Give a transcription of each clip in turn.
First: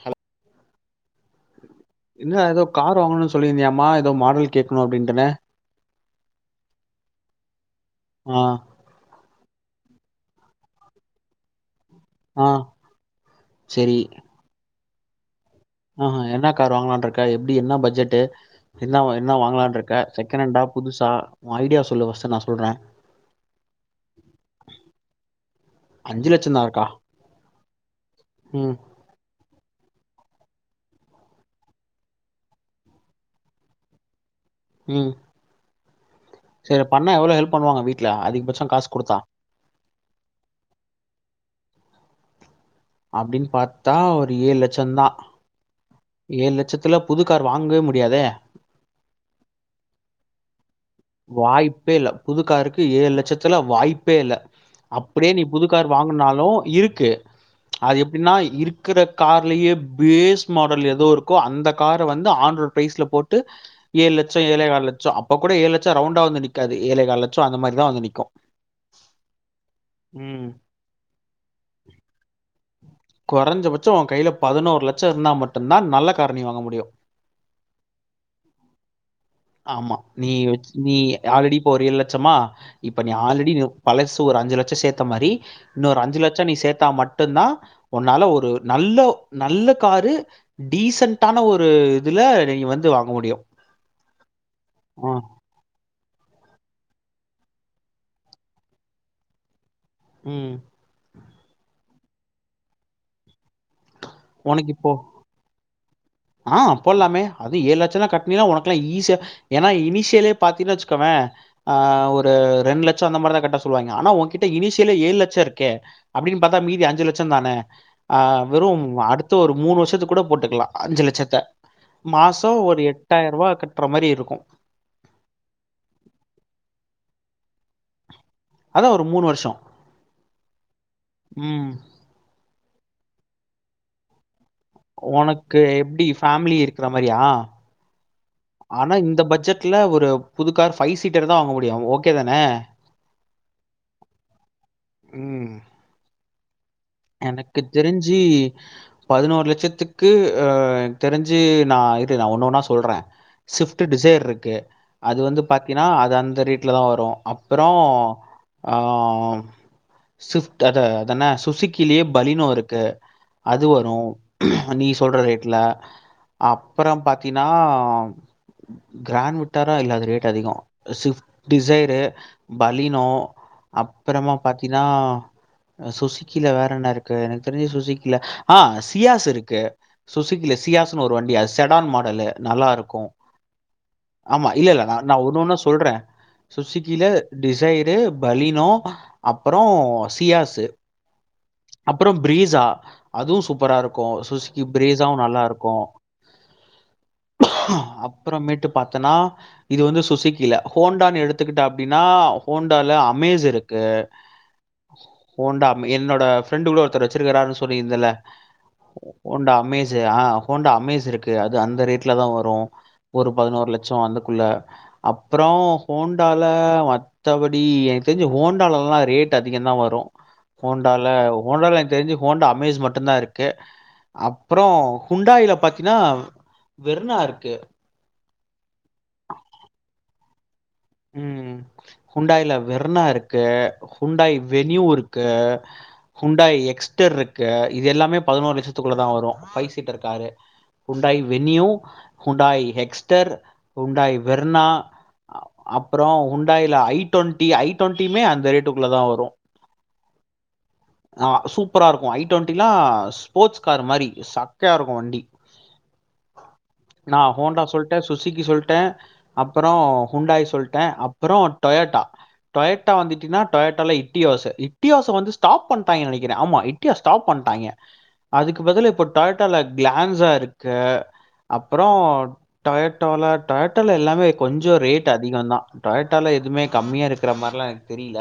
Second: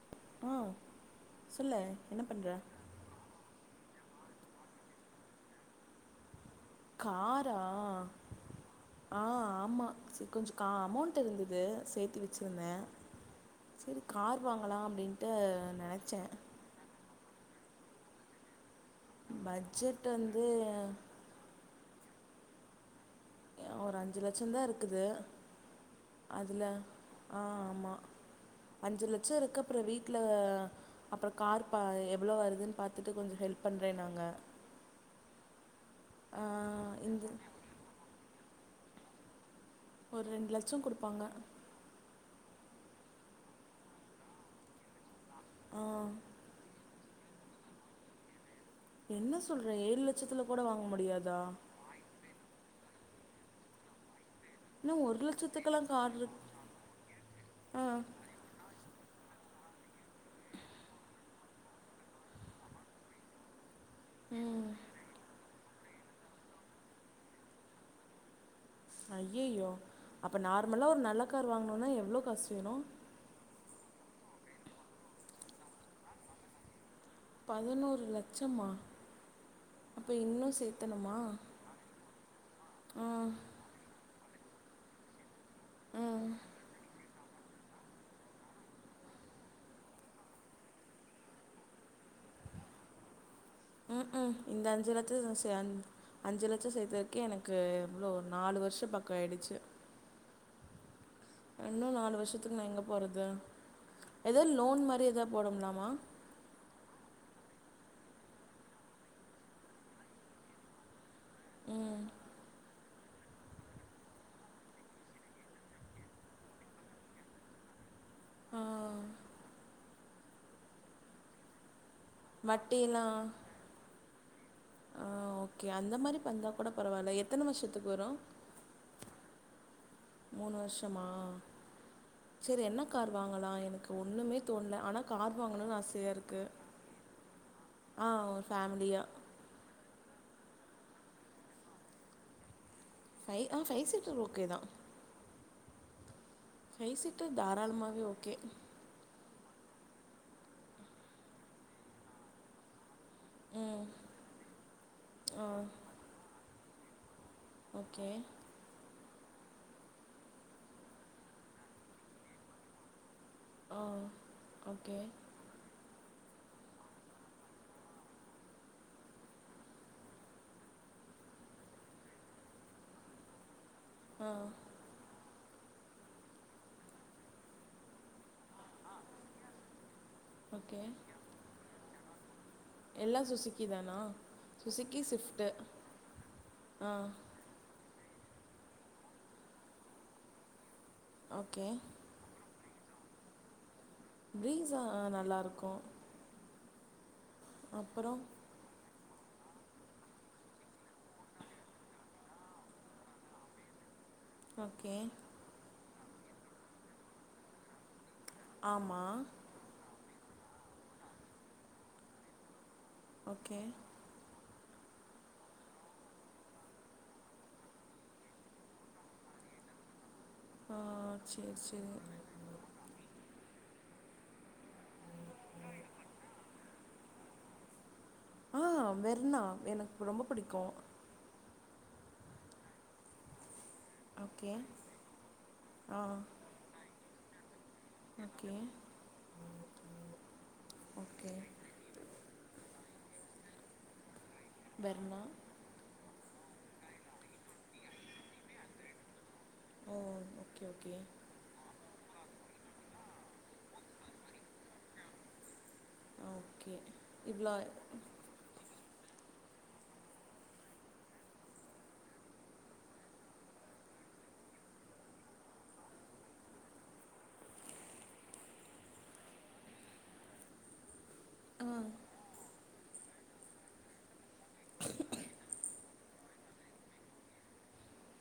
Hello ஆ சொல்லு என்ன பண்ற ஏதோ கார் வாங்கணுனு சொல்லியிருந்தியா மா ஏதோ மாடல் கேக்கணு அப்டிட்டுனு காரா ஆ ஆஹ் ஆமா மா சரி கொஞ்சே கா அமௌண்ட் இருந்துது சேத்தி ஆ வச்சிருந்தேன் சரி கார் வாங்கலாம் அப்டின்ட்டு ஆஹஹ என்ன கார் வாங்கலான்ருக் க எப்டி என்ன பட்ஜெட் என்ன என்ன வாங்கலான்னு பட்ஜெட் இருக்க செகண்ட் வந்து ஹண்டா புதுசா உ ஐடியாஸ் சொல்லு ஃபர்ஸ்ட் நா சொல்றே ஒரு அஞ்சு லட்சந்தா இருக்குது அஞ்சு லட்சம் அதுல தான் இருக்கா ஆஹ் ஆமா ம் அஞ்சு லட்ச இருக்க அப்புற வீட்ல அப்புறம் கார் பா எவ்ளோ வருதுன்னு பாத்துட்டு கொஞ்ச ஹெல்ப் பண்றேனாங்க ம் சரி பண்ணா இந்த எவ்வளவு ஹெல்ப் பண்ணுவாங்க வீட்டுல அதிகபட்ச காசு கொடுத்தா ஒரு ரெண்டு லட்ச கொடுப்பாங்க அப்டின்னு பாத்தா ஒரு ஏழு லட்சந்தா ஆ ஏழு லட்சத்துல புதுக்கார் வாங்கவே முடியாதே என்ன சொல்றே ஏழு லட்சத்துல கூட வாங்க முடியாதா வாய்ப்பே இல்ல புதுக்காருக் கு ஏழு லட்சத்துல வாய்ப்பே இல்ல என்ன ஒரு அப்படியே நீ லட்சத்துக்கெல்லா புதுக்கார் கார் இருக் வாங்குனாலு இருக்கு ஆ அது எப்டின்னா இருக் இருக்கற கார்லயே பேஸ் மாடல் ஏதோ இருக்கோ அந்த கார வந்து ஆண்டரோ ப்ரைஸ்ல போட்டு ஏழு லட்ச ஏழேகால் லட்ச அப்ப [unintelligible] ச்சா ரவுண்டா வந்து நிக்காது ஏழே கால் லட்சம் அந்த மாரிதா வந்து நிற்கும் ஐயையோ அப்ப நார்மலா ஒரு நல்ல கார் வாங்கனும்னா எவ்ளோ காசு வேணும் [unintelligible] உன் கையில பதினோரு லட்சம் இருந்தா மட்டும்தான் நல்ல கார் நீ வாங்க முடியும் பதினொரு லட்சமா ஆமா. அப்ப நீ இன்னும் வச் சேர்த் நீ ஆல்ரெடி போறீ லட்சமா இப்ப ஆ நீ ஆல்ரெடி பலஸ் ஒரு அஞ்சு லட்சம் சேத்த மாரி இன்னொரு ம் அஞ்சுலட்சம் நீ சேர்த்தா மட் மட்டும்தான் உன்னால ஒரு நல்ல நல்ல காரு டீசண்டான ஒரு இதுல நீங்க வந்து வாங்க முடியும் ம் ம் இந்த அஞ்சு ஆ. லட்சத்த [unintelligible] அஞ்சு லட்சம் சேர்த்ததுக்கே எனக்கு இவ்ளோ நாலு வருஷம் பக்கம் ஆயிடுச்சு ம் இன்னும் நாலு வருஷத்துக்கு நா எங்க போறது ஏதாவது உனக்கு லோன் இப்போ மாரி ஏதாவ போடும்லாமா ஆ போலாமே அதுவும் ஏழு லட்சம்னா கட்டினனா உனக்கலாம் ஈஸியா ஏன்னா இனிஷியலே பாத்தீங்வச்சுக்கவ ம் ஆஹ் ஒரு ரெண்டு லட் ஸ்ட் அந்த மாரிதா கட்ட சொல்லுவாங்க ஆனா உங்ககிட்ட இனிசியல ஏழு லட்சம் இருக்கே அப்படின்னு பாத்தாமீதி அஞ்சு லட்சம் தானே அ ஆ வெறும் அடுத்த ஒரு மூணு வருஷத்துக் கூட போட்டுக்கலாம் அஞ்சுலட்சத்த மாசம் ஒரு வட்டியெல்லா எட்டாயிரம் ரூபா கட்டுற மாரி இருக்கும் ச ஆ ஓகே அந்த மாதிரி பந்தா கூட பரவாயில்ல எத்தனை வருஷத்து போறோ அதான் ஒரு மூணு வருஷம் மூணு வருஷமா ம் சரி என்ன கார்வாங்களா எனக்கு ஒண்ணுமே உனக்கு எப்படி ஃபேமிலி இருக்கிற மாரியா ஆ ஒரு ஆனா ஃபேமிலியா இந்த பட்ஜெட்ல ஒரு புதுக்கார் பபைவ் சீட்டர் தான் வாங்க முடியும் ஓகே தானே பைவ் ஆஹ ஃபைவ் சீட்டர் ஓகே தான் ம் எனக்கு தாராளமாவே தெரிஞ்சி ஓகே பதினோரு லட்சத்துக்கு என தெரிஞ்சு நான் இரு நான் ஒன்னொ னெரன்றா சொல்றேன் சிவிப்ட் ம் டிசைர் இருக்கு அது வந்து ஆ பாத்தீங்கன்னா அது அந்த ரீட் ட்டுல தா வரூ அப்றோ ஓகே ஆ ஆ சிவிஃப்ட் அத அதான சுசிக் க்கிலோ பலினோ இருக்கு அது ஆ வரூ நீ ஓகே சொல்ற ரேட்ல அப்றே பாத்தீன்னா கிராண்ட் விட்டாரா இல்ல அது ரேட் அதிகோ சிஃப்ட் டிசைரு பலினோ ஆ அப்றமா பாத்தீன்னா அ சுசி கீழ வேற என்னருக்கு எனக்கு தெரிஞ்சு சுசிக்கில ஆ சியாஸ் இருக்கு சுசிக்கில ஓகே சியாஸ்னு ஒரு வண்டி அது செடான் மாட் அத்ல நல்லாருக்கூ எல்லா சுசுக்கி தானா ஆமா இல்லல்ல சுசுக்கி நான் ஒன்னு ஸ்விஃப்ட்டு ஒன்னா சொல்றே ஆ சுசிக்கீல டிசைரு பலினோ அப்றோ சியாசு ஓகே அப்றோ ப்ரீஸா அதுவூ சூப்பராருக் க்கூ சுசிக்கு ப்ரீஸா பிரீஸாவூ நல்லாருக்கு நல்லாருக்கூ அப்புறோ அப்புறமேட்டு பத் த்தனா இது வந்து சுசுக்கில ஹோண்டான்னு எடுத்துக்கிட்ட அப்டின்னா ஹோண்டால அமேஸ் இருக்கு ஓகே ஹோண்டா என்னோட ஃப்ரெண்டு கூட ஒருத்தரு வச்சிருக்கிறாருனு சொலிருந்தல்ல ஆமா உண்ட அமேச ஆஹ் ஹோண்டா அமேஸ் இருக்கு அது அந்த ரேட்ல தா வரு ஒரு ஓகே பதினோரு லட்சோ அந்தக்குள்ள அப்றோ ஹோண்டால மத்தபடி எனக் தெரிஞ்சு ஹோண்டாலல்லா ரேட்டு அதிகந்தா வரு ஆ ஹோண்டால சேரி ஹோண்டால எனக் சேரி தெரிஞ்சி ஹோண்டா அமேஸ் மட்டும் தா இருக்கு க்கே அப்றோ ஹுண்டாயில பாத்தீனா வெர்னா இருக்கு ஆஹ் வெற்ணா எனக்கு ரொம்பப் புடிக்கோ ம் ஹுண்டாயில வெர்னா இருக்கு ஹுண்டாயி ஓகே வென்யூ இருக்கு ஆ ஹுண்டாய் எக்ஸ்டர்ருக் கே இது எல்லாமே ஓகே பதினோரு லட்சத்துக்குள்ளதான் வரு five seater car Hyundai okay Venue Hyundai Exter Hyundai Verna Verna அப்றோ ஹுண்டாயில ஐ டொன்ட்டி ஐ டொன்ட்டியுமே அந்த ரேட்டுக்குள்ள தா வரு ஓ ஓகே ஓகே ஆஹ் சூப்பரா இருக் ஐ டோன்ட்டிலா ஸ்போர்ட்ஸ் கார் மாரி சக்கையா இருக்கும் வண்டி ஆ ஓகே நா இவ்வளோ ஹோன்டா சொல்ட்டேன் சுசுக்கி சொல்லிட்டேன் அப்பறோ ஹூண்டாயி சொல்டேன் அப்புறம் டோயாட்டா டோயாட்டா வந்துச்சின்னா டோயாட்டால இட்டியோச இட்டியோச வந்து ஸ்டாப் பண்டாங்கன் நினைக்கிறன் ஆமா இட்டியோச ஸ்டாப் பண்டாங்க அதுக்கு பதிலா இப்போ டொயோட்டால கிளான்ஸா இருக்கு ஆ அப்புறம் டொயாட்டால டொயாட்டால எல்லாமே கொஞ்சோ ரேட் அதிகோ தா டோயட்டால எதுமே கம்மியா இருக்கிற மார்லா எனக்கு தெரில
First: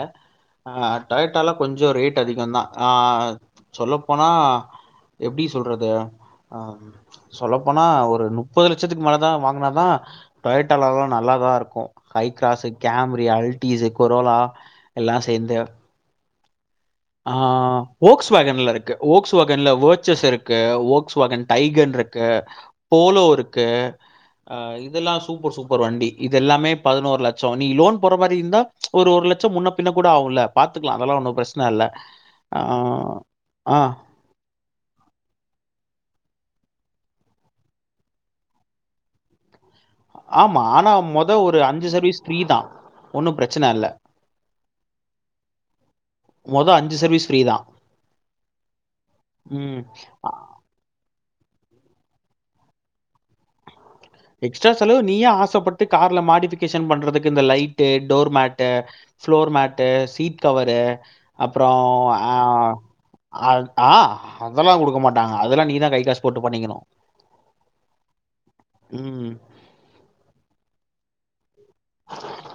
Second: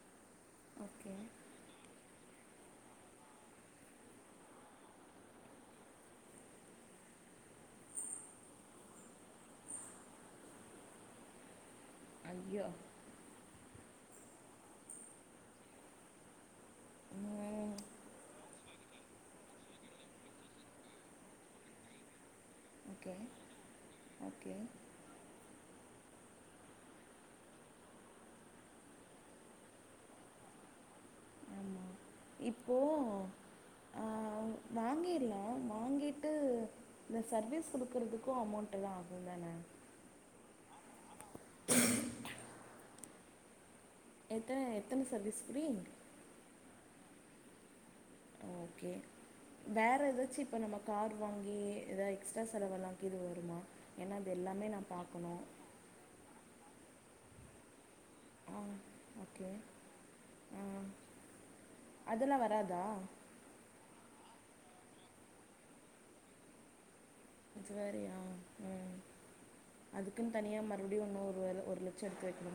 ஆஹ் ஓகே டொயட்டால்லா கொஞ்சோ ரேட் ரேட் அதிகந் தான் ஆஹ் சொல்லப்போனா எப்டி சொல்றது ஆ சொல்லப்போனா ஒரு முப்பது லட்சத்துக்கு மேலதான் வாங்கினாதான் டோயாட்டால லா நல்லாதான் இருக்கும் ஹை ஐயோ கிராஸு கேம்ரி அல்ட் டீஸே கொரோலா எல்லா சேந்து ம், ஆஹ் ஓக்ஸ் வேகன்லருக்கு ஓக்ஸ் வேகன்ல வோச்சஸ் இருக்கு ஓஸ் வேகன் டைகன்ருக்கு ஓகே போனு இருக்கு ஓகே ஆஹ் இதெல்லாம் சூப்பர் சூப் ஒரு வண்டி இப் இது எல்லாமே பதினோர் லட்சம் நீ லோன் போடுற மாரி இருந்தா ஒரு ஒரு லட்சம் முன்ன பின்ன கூட ஆகும்ல பாத்துக்கலா அதெல்லா ஒன்னு பிரச்சன இல்ல ஆ இப்போ ஆ ஆஹ் வாங்கிற்லாம் வாங்கிட்டு இந்த சர்வீஸ் குடுக்குறதுக்கோ அமௌண்ட்டல்லா ஆகு தான ஆமா ஆனா மொத் தோ ஒரு அஞ்சு சர்வீஸ் ஃப்ரீ தா ஒன்னு பிரச்சன இல்ல எத்தன எத்தன சர்வீஸ் ஃப்ரீ டி சர்வீஸ் ஃப்ரீ தா ஓகே வேற எதாச்சு இப்ப நம்ம கார் வாங்கி ஏதா எக்ஸ்ட்ரா செலவல்லாக்கி இது வருமா ஏன்னா அது எல்லாமே எக்ஸ்ட்ரா நான் செலவு நீயா பார்க்கணும் ஆசப்பட்டு கார்ல மாட்டிட்டு கிஷன் பண்றதுக்கு இந்த லைட் டு டோர் ஆ mat okay floor mat seat cover ஆ அப்றோ அ அதெல்லா வராதா அ ஆ அதெல்லா குடுக்க மாட்டாங்க அதெல்லா நீ தா கைக்காசு போட்டு பண்ணிக்கணூ இது வேறாயா ம் அதுக்குன் தனியா மறுபடியூ இன்னொர்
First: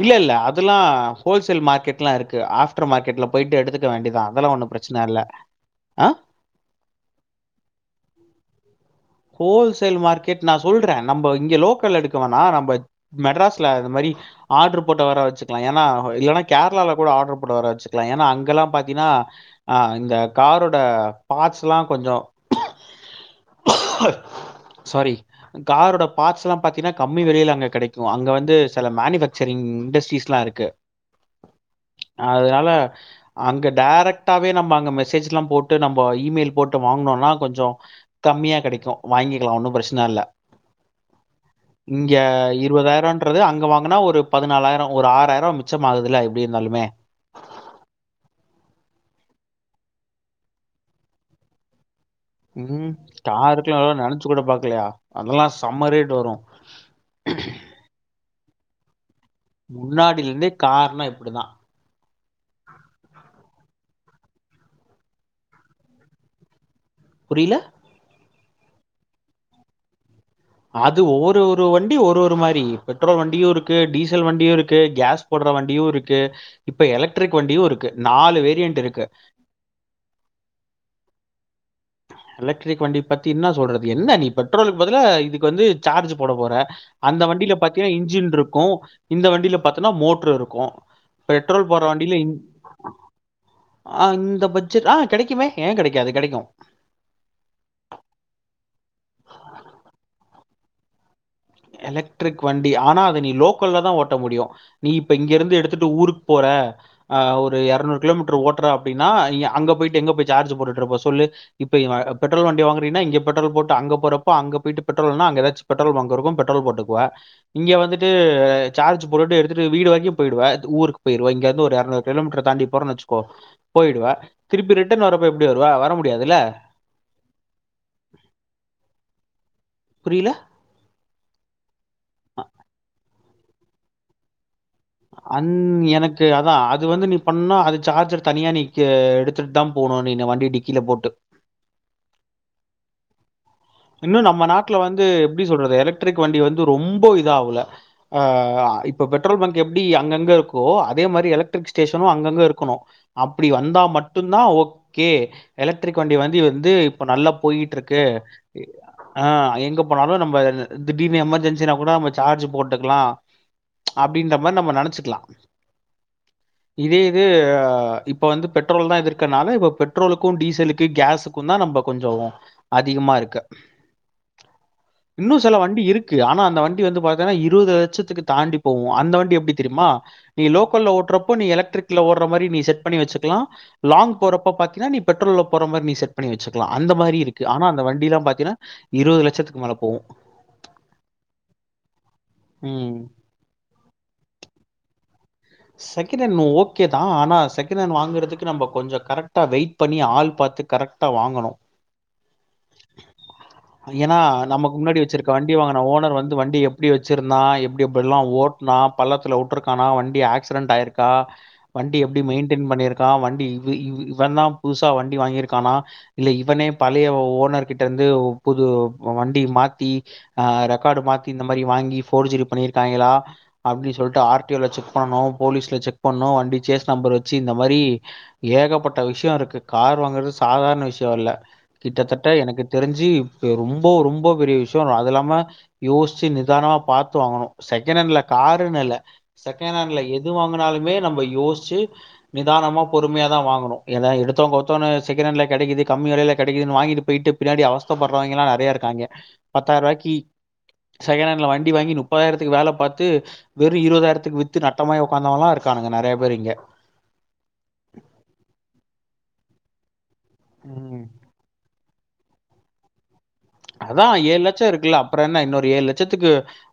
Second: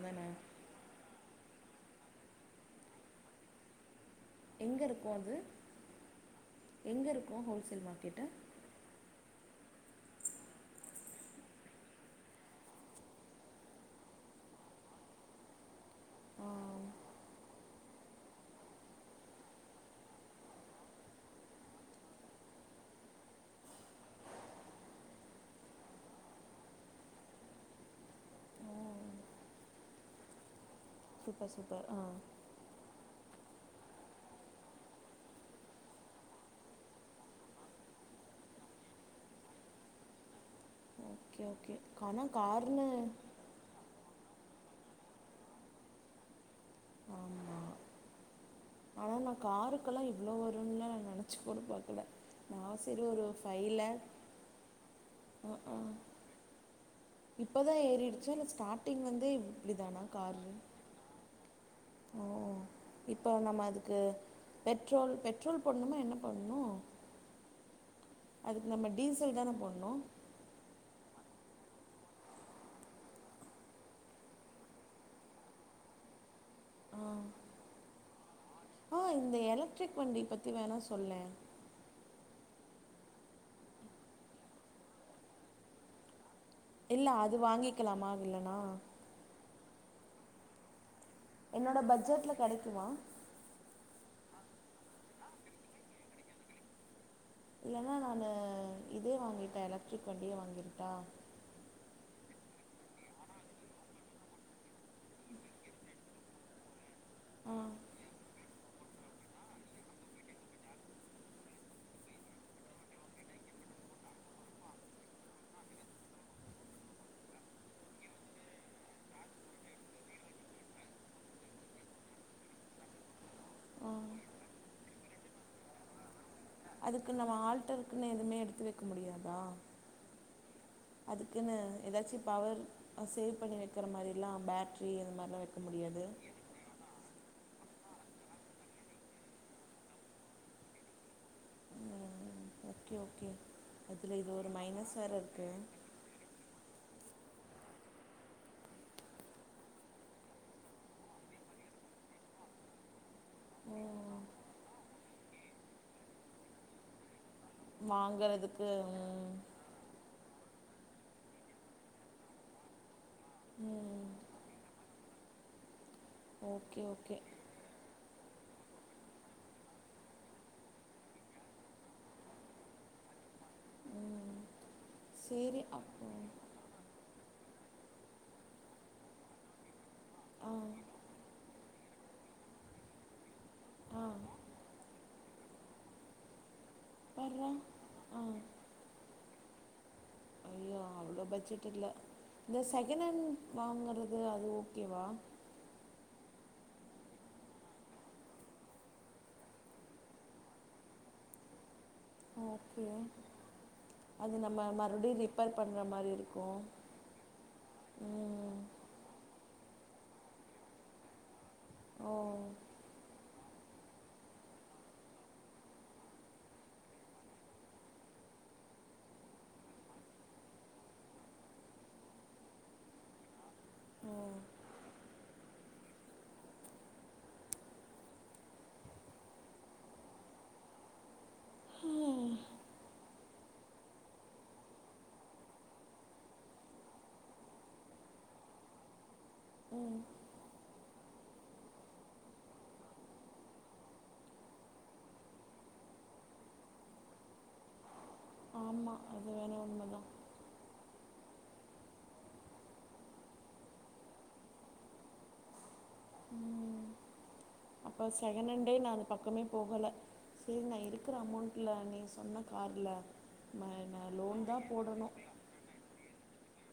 இல்லல்ல அதுலா ஹோல்ஸ் சேல் மார்க்கெட்லாருக்கு ஆஃப்டர் மார்கெட்ல போயிட்டு எடுக்க வேண்டியத் எங்க இருக்கூ அது எங்க இருக்கூ ஹோல்சேல் மார்க்கெட்டு ஹோல்சேல் மார்க்கெட் நா சொல்றே நம்ப இங்க லோக்கல்ல எடுக்க வேணா நம்ம மெட்ராஸ்ல இத மாரி ஆர்டர் போட்ட வர வச்சுக்கலா ஏனா இல்லன்னா ஆ கேரளால கூட ஆர்டர் போட்ட வர வச்சுக்கலா ஏனா அங்கல்லா பாத்தீன்னா ஆ இந்த காரோட பார்ட்ஸ்ல்லா கொஞ்சோ சாரி காரோட பார்ட்ஸ்லா பாத்தீன்னா கம்மி வெலயில அங்க கெடைக்கூ அங்க வந்து ஓ சில மேனுஃபேக்சரிங் இண்டஸ்ட்ரீஸ்லா இருக்கு சூப்பர் சூப்பர் ஆ அதனால அங்க டேரக்ட்டாவே நம்ம அங்க மெசேஜ் எல்லா போட்டு நம்ம இமெயில் போட்டு வாங்கனோம்னா கொஞ்சோ கம்மியா கெடைக்கு வாங்கிக்கலா ஒன்னு பிரச்சன இல்ல ஓகே ஓகே இங்க ஆனா கார்னு இருபதாயிரம்ன்றது அங்க வாங்குனா ஒரு பதினாலாயிரம் ஒரு ஆறாயிரம் மிச்சம் ஆதுல எப்டி இருந்தாலுமே ஆமா ஆனா நா காருக்கெல்லா இவ்ளோ வரும்னுலா நா நெனச்சு கூட பாக்கல நா ம் சரி ஒரு ஃபைவ் காருக்குலா அலா லேக் நெனச்சு கூட பாக்கலையா அதுல்லா ஆ ஆ செம்ம ரேட் வரு டாட்டிங் வந் முன்னாடிலேர்ந்தே கார்னா இப்டிதா ஓ இப்போ நம்ம அது து பெட்ரோல் பெட்ரோல் போட்ணுமா என்ன பண்ணு புரிய்ல அதுக்கு நம்ம டீசல் தான போட்ணு அது ஒரு ஒரு வண்டி ஒரு ஒரு மாரி பெட்ரோல் வண்டியு இருக்கு டீசல் வண்டியு இருக்கு கேஸ் போட்ற வண்டியு இருக்கு இப்ப ஆ எலக்ட்ரிக் வண்டியு இருக்கு நாலு வெ ஆ இந்த எலக்ட்ரிக் வண்டி பத்தி வேணா சொல்லே எலக்ட்ரிக் வண்டி பத்தி என்னா சொல்றது என்ன நீ பெட்ரோலுக்கு பதிலா இதுக்கு வந்து சார்ஜு போட போற இல்லை அந்த அது வண்டியில பாத்தீங்னா வாங்கிக்கலாமா இன்ஜின் இல்லைனா இருக்கு இந்த வண்டியில பாத்துனா மோட்ரு இருக்கு என்னோட பட்ஜெட்ல கெடைக்குமா ஆ இந்த பட்ஜெட் ஆ கெடைக்குமே ஏ கெடைக்காது கெடைக்கு இல்லைனா நான் ட்டா எலக்ட்ரிக் வண்டி ஆனா அத நீ லோக்கல்ல தா ஓட்ட முடியு நீ இப்ப இங்க இருந்து எடுத்துட்டு ஊருக்கு போற ஆ ஒரு எரநூறு கிலோமீட்ரு ஓட்ற அப்டின்னா ய அங்க போயிட்டு எங்க போய் சார்ஜு போட்டுட்ருப்ப சொல்லு இப்ப இவ பெட்ரோல் வண்டி வாங்குறீனா இங்க பெட்ரோல் போட்டு அங்க போறப்போ அங்க போயிட்டு பெட்ரோல்னா அங்க ஏதாச்சு பெட்ரோல் பங்க்கு இருக்கு பெட் ட்ரோல் போட்டுக்குவ இங்க வந்துட்டு சார்ஜ் போட்டுட்டு எடுத்துட்டு வீடு வரைக்கு பொய்டுவ ஊருக்கு பொய்ருவ இங்க வந்து ஒரு எறநூறு கிலோமீட்ரு தாண்டி போறன்னு வச்சுக்கோ பொய்டுவ திருப்பி ரிட்டன் வரப்ப எப்டி வருவ வர முடியாதுல்ல அதுக்கு நம்ம ஆல்டருக்குன்னு எதுவுமே எடுத்து வைக்க முடியாதா புரியல அதுக்குன்னு ஏதாச்சும் பவர் சே பண்ணி வைக்கிற மாரில்லாம் பேட் அன் எனக்கு அதான் அது வந்து நீ ப பண்ணா அது சார்ஜர் தனியா நிக்கு எடுத்துட்டு தான் போணும் நீ இந்த வண்டி டிக்கில போட்டு ம் ஓகே ஓ இன்னும் நம்ம நாட்டுல வந்து எப்பிடி சொல்றது எலக்ட்ரிக் வண்டி வந்து ரொம் ரொம்ப இதாகுல ஆஹ இப்ப பெட்ரோல் பங்க் எப்டி அங்கங்க இருக்கோ அதே மாறி எலக்ட்ரிக் ஸ்டேஷனும் அங்கங்க இருக்கணு அப்டி வந்தா ம் மட்டும்தான் ஓக் கே எலக்ட்ரிக் வண்டி வந்து வந்து இப்ப நல்லா போ போயிட்டிருக்கு வாங்குறதுக்கு ம் ஆஹ் எங்க போனாலும் நம்ம வ திடீர்னு எமர்ஜென்சினா கூட நம்ம சார்ஜ் போட்டுக்கலாம் ம் அப்படின்ற மாறி நம்ம நினைச்சுக்கலாம் ஓகே இதே ஓகே இது அ ப் இப்போ வந்து பெட்ரோல் தான் எது இருக்கனால இப்போ பெட்ரோலுக்கும் டீசலுக்கு கேஸுக்கும் தான் நம்ம கொஞ்சம் அதிகமாக இருக்கு ம் இன்னும் சில சரி வண்டி அப்போ இருக்கு ஆனா அந்த வண்டி வந்து பாத்தன்னா இரு இருபது லட்சத்துக்கு தாண்டி போவோம் அந்த வண்டி எப்படி தெரியுமா நீ ஆ லோக்கல்ல ஓட்றப்போ நீ எலக்ட்ரிக் ல ஓட்ற மாறி நீ செட் பண்ணி வெச்சக்கலாம் ஆ லாங் போறப்ப பாத்தீனா பெட்ரோல்ல போற மாறி நீ செட் பண்ணி வெச்சுக்க லாம் அந்த மாறி இருக்கு வர்றா ஆனா அந்த ஆ வண்டில்லாம் பாத் இருபது லட்சத்துக்கு மேல போவும் ஐயோ அவ்ளோ பட்ஜெட் இல்ல இந்த ம். செகண்ட் ஹேண்ட் வாங்கறது அது ஓகேவா செகண்ட் ஹண்ட் ஓகே தான் ஆனா செகண்ட் ஹேண்ட் வாங்கறதுக்கு நம்ம கொஞ்சம் கரெக்டா வெயிட் பண்ணி ஆள் பாத்து கரெக்டா வாங்கணும் ஓகே ஏன்னா அது நம்ம நமக்கு முன்னாடி மறுபடியும் வச்சிருக்க வண்டி ரிப்பேர் வாங்குன பண்ணுற மாதிரி ஓனர் வந்து வண்டி இருக்கும் எப்படி வச்சிருந்தான் எப்படிஎப்டில்லாம் ம் ஓட்டுனான் பள்ளத்துல விட்டுருக்க ஆனா வண்டி ஆக் ஆக்சிடெண்ட் ஆயிருக்கா வண்டி ஓ எப்படி மெயின்டெயன் பண்ணியிருக்கான் வண்டி இ இவன் தான் புதுசா வண்டி வாங்கிருக்கானா இல்ல இவனே பழைய ஓனர் கிட்ட இருந்து புது வண்டி மாத்தி ஹ் ரெக்கார்டு மாத்தி இந்த மாதிரி வாங்கி ஃபோர்ஜரி பண்ணியிருக்காங்களா அப்படின்னு ஓ சொல்லிட்டு ஆர்டிஓ செக் பண்ணனும் போலீஸ்ல செக் பண்ணும் வண்டி சேஸ் நம்பர் வச்சு இந்த மாதிரி ஏகப்பட்ட விஷயம் இருக்கு கார் வாங்கறது சாதாரண விஷயம் இல்ல கிட்டத்தட்ட எனக்கு தெரிஞ்சு ரொம்ப ரொம்ப பெரிய விஷயம் அது இல்லாம யோசிச்சு நிதானமா பாரத்து வாங்கணும் செகண்ட் ஹேண்ட்ல காருன்னு இல்ல செகண்ட்ஹண்ட்ல ம் எது வாங்குனாலுமே நம்ம யோசிச்சு நிதானமா பொறுமையா தான் வாங்கனும் ஏதோ எடுத்தோம் கவுத்தோனு செகண்ட் ஹேண்ட்ல்ன கெடைக்குது கம்மியா தான் கிடைக்குதுன்னு வாங்கிட்டு போயிட்டு பின்னாடி அவஸ்தை படறவங்கல்லாம் நிறைய இருக்காங்க ஆமாம் அது வேணா பத்தாயிரம் உண்மைதான் ரூபாய்க்க செகண் ஹாண்ட்ல வண்டி வாங்கி முப்பதாயிரத்துக்கு வேலை பாத்து வெறு இருவதாரத்துக்கு வி்த்து நட்டமாய் போனவன்லா இருக்க டானுங்க நெறைய பேர் இங்க அப்போ செகண்நண்டே நா அது பக்கமே போகல சரி நா ம் இருக்ற அமௌண்ட்ல நீ சொன்ன கார்ல அதா ஏழு லட்சோ இருக்குல்ல அப்றோ என்ன இன்னொரு ஏழு லட்சத்துக்கு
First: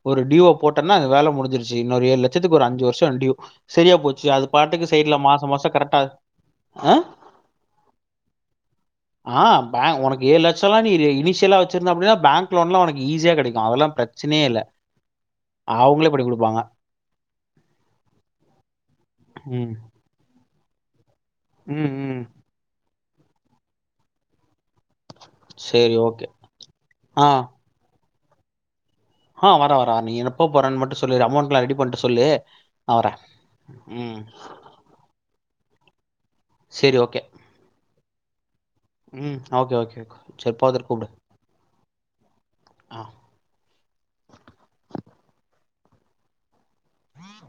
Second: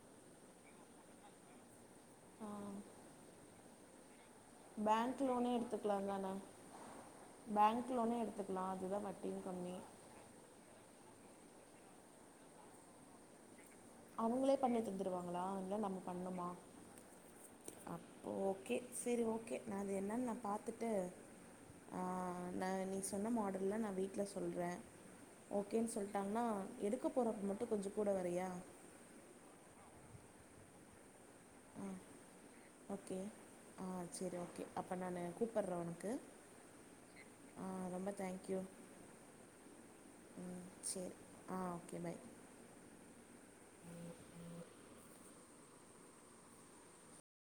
ஒரு டியூவ போட்டன்னா வேலை முடிஞ்சிருச்சு இன்னொரு ஏழு லட்சத்துக்கு ஒரு அஞ்சு வருசோ டியூ சரியா போச்சு அது பாட்டுக்கு சைட்ல பேங்க் லோனே மாசம் மாசம் எடுத்துக்கலா கரெக்டா தானே ஆ பேங்க் லோனே எடுத்துக்கலா அதுதா ஆஹ் பெங் உனக்கு ஏழு லட்சோலா [unintelligible] இனிசியலா வச்சிருந்த அப்டினு பேங்க்லோன்லா உனக்கு ஈஸியா கிடைக்கு அவங்களே பண்ணி தந்துடுவாங்களா இல்ல நம்ம அவங்களே பண்ணி பண்ணுமா குடுப்பாங்க. அப்ப ஓகே செரி ஓகே நா அது என்ன பாத்துட்டு உம் உம் சொன்ன மாடல்லா நா வீட்ல சொல்றே ஓகேன்னு சரி ஓகே. சொல்லிட்டாங்கனா எடுக்க போறப்ப மட்டு கொஞ்சோ கூட வரியா ஆஹ் வரே வரே நீ எப்ப போறானு மட்டு சொல் லு அமௌண்ட்லா ரெடி பண்ட்டு சொல்லு நா வரே ஓகே ஆ உம் க்கு செரி ஓகே ரொம்ப தங்க் யூ உம் ஓகே ஓகே சேரி பாத்துட்டு கூப்டு சரி ஆ ஓகே பை ஆஹ் [inaudible]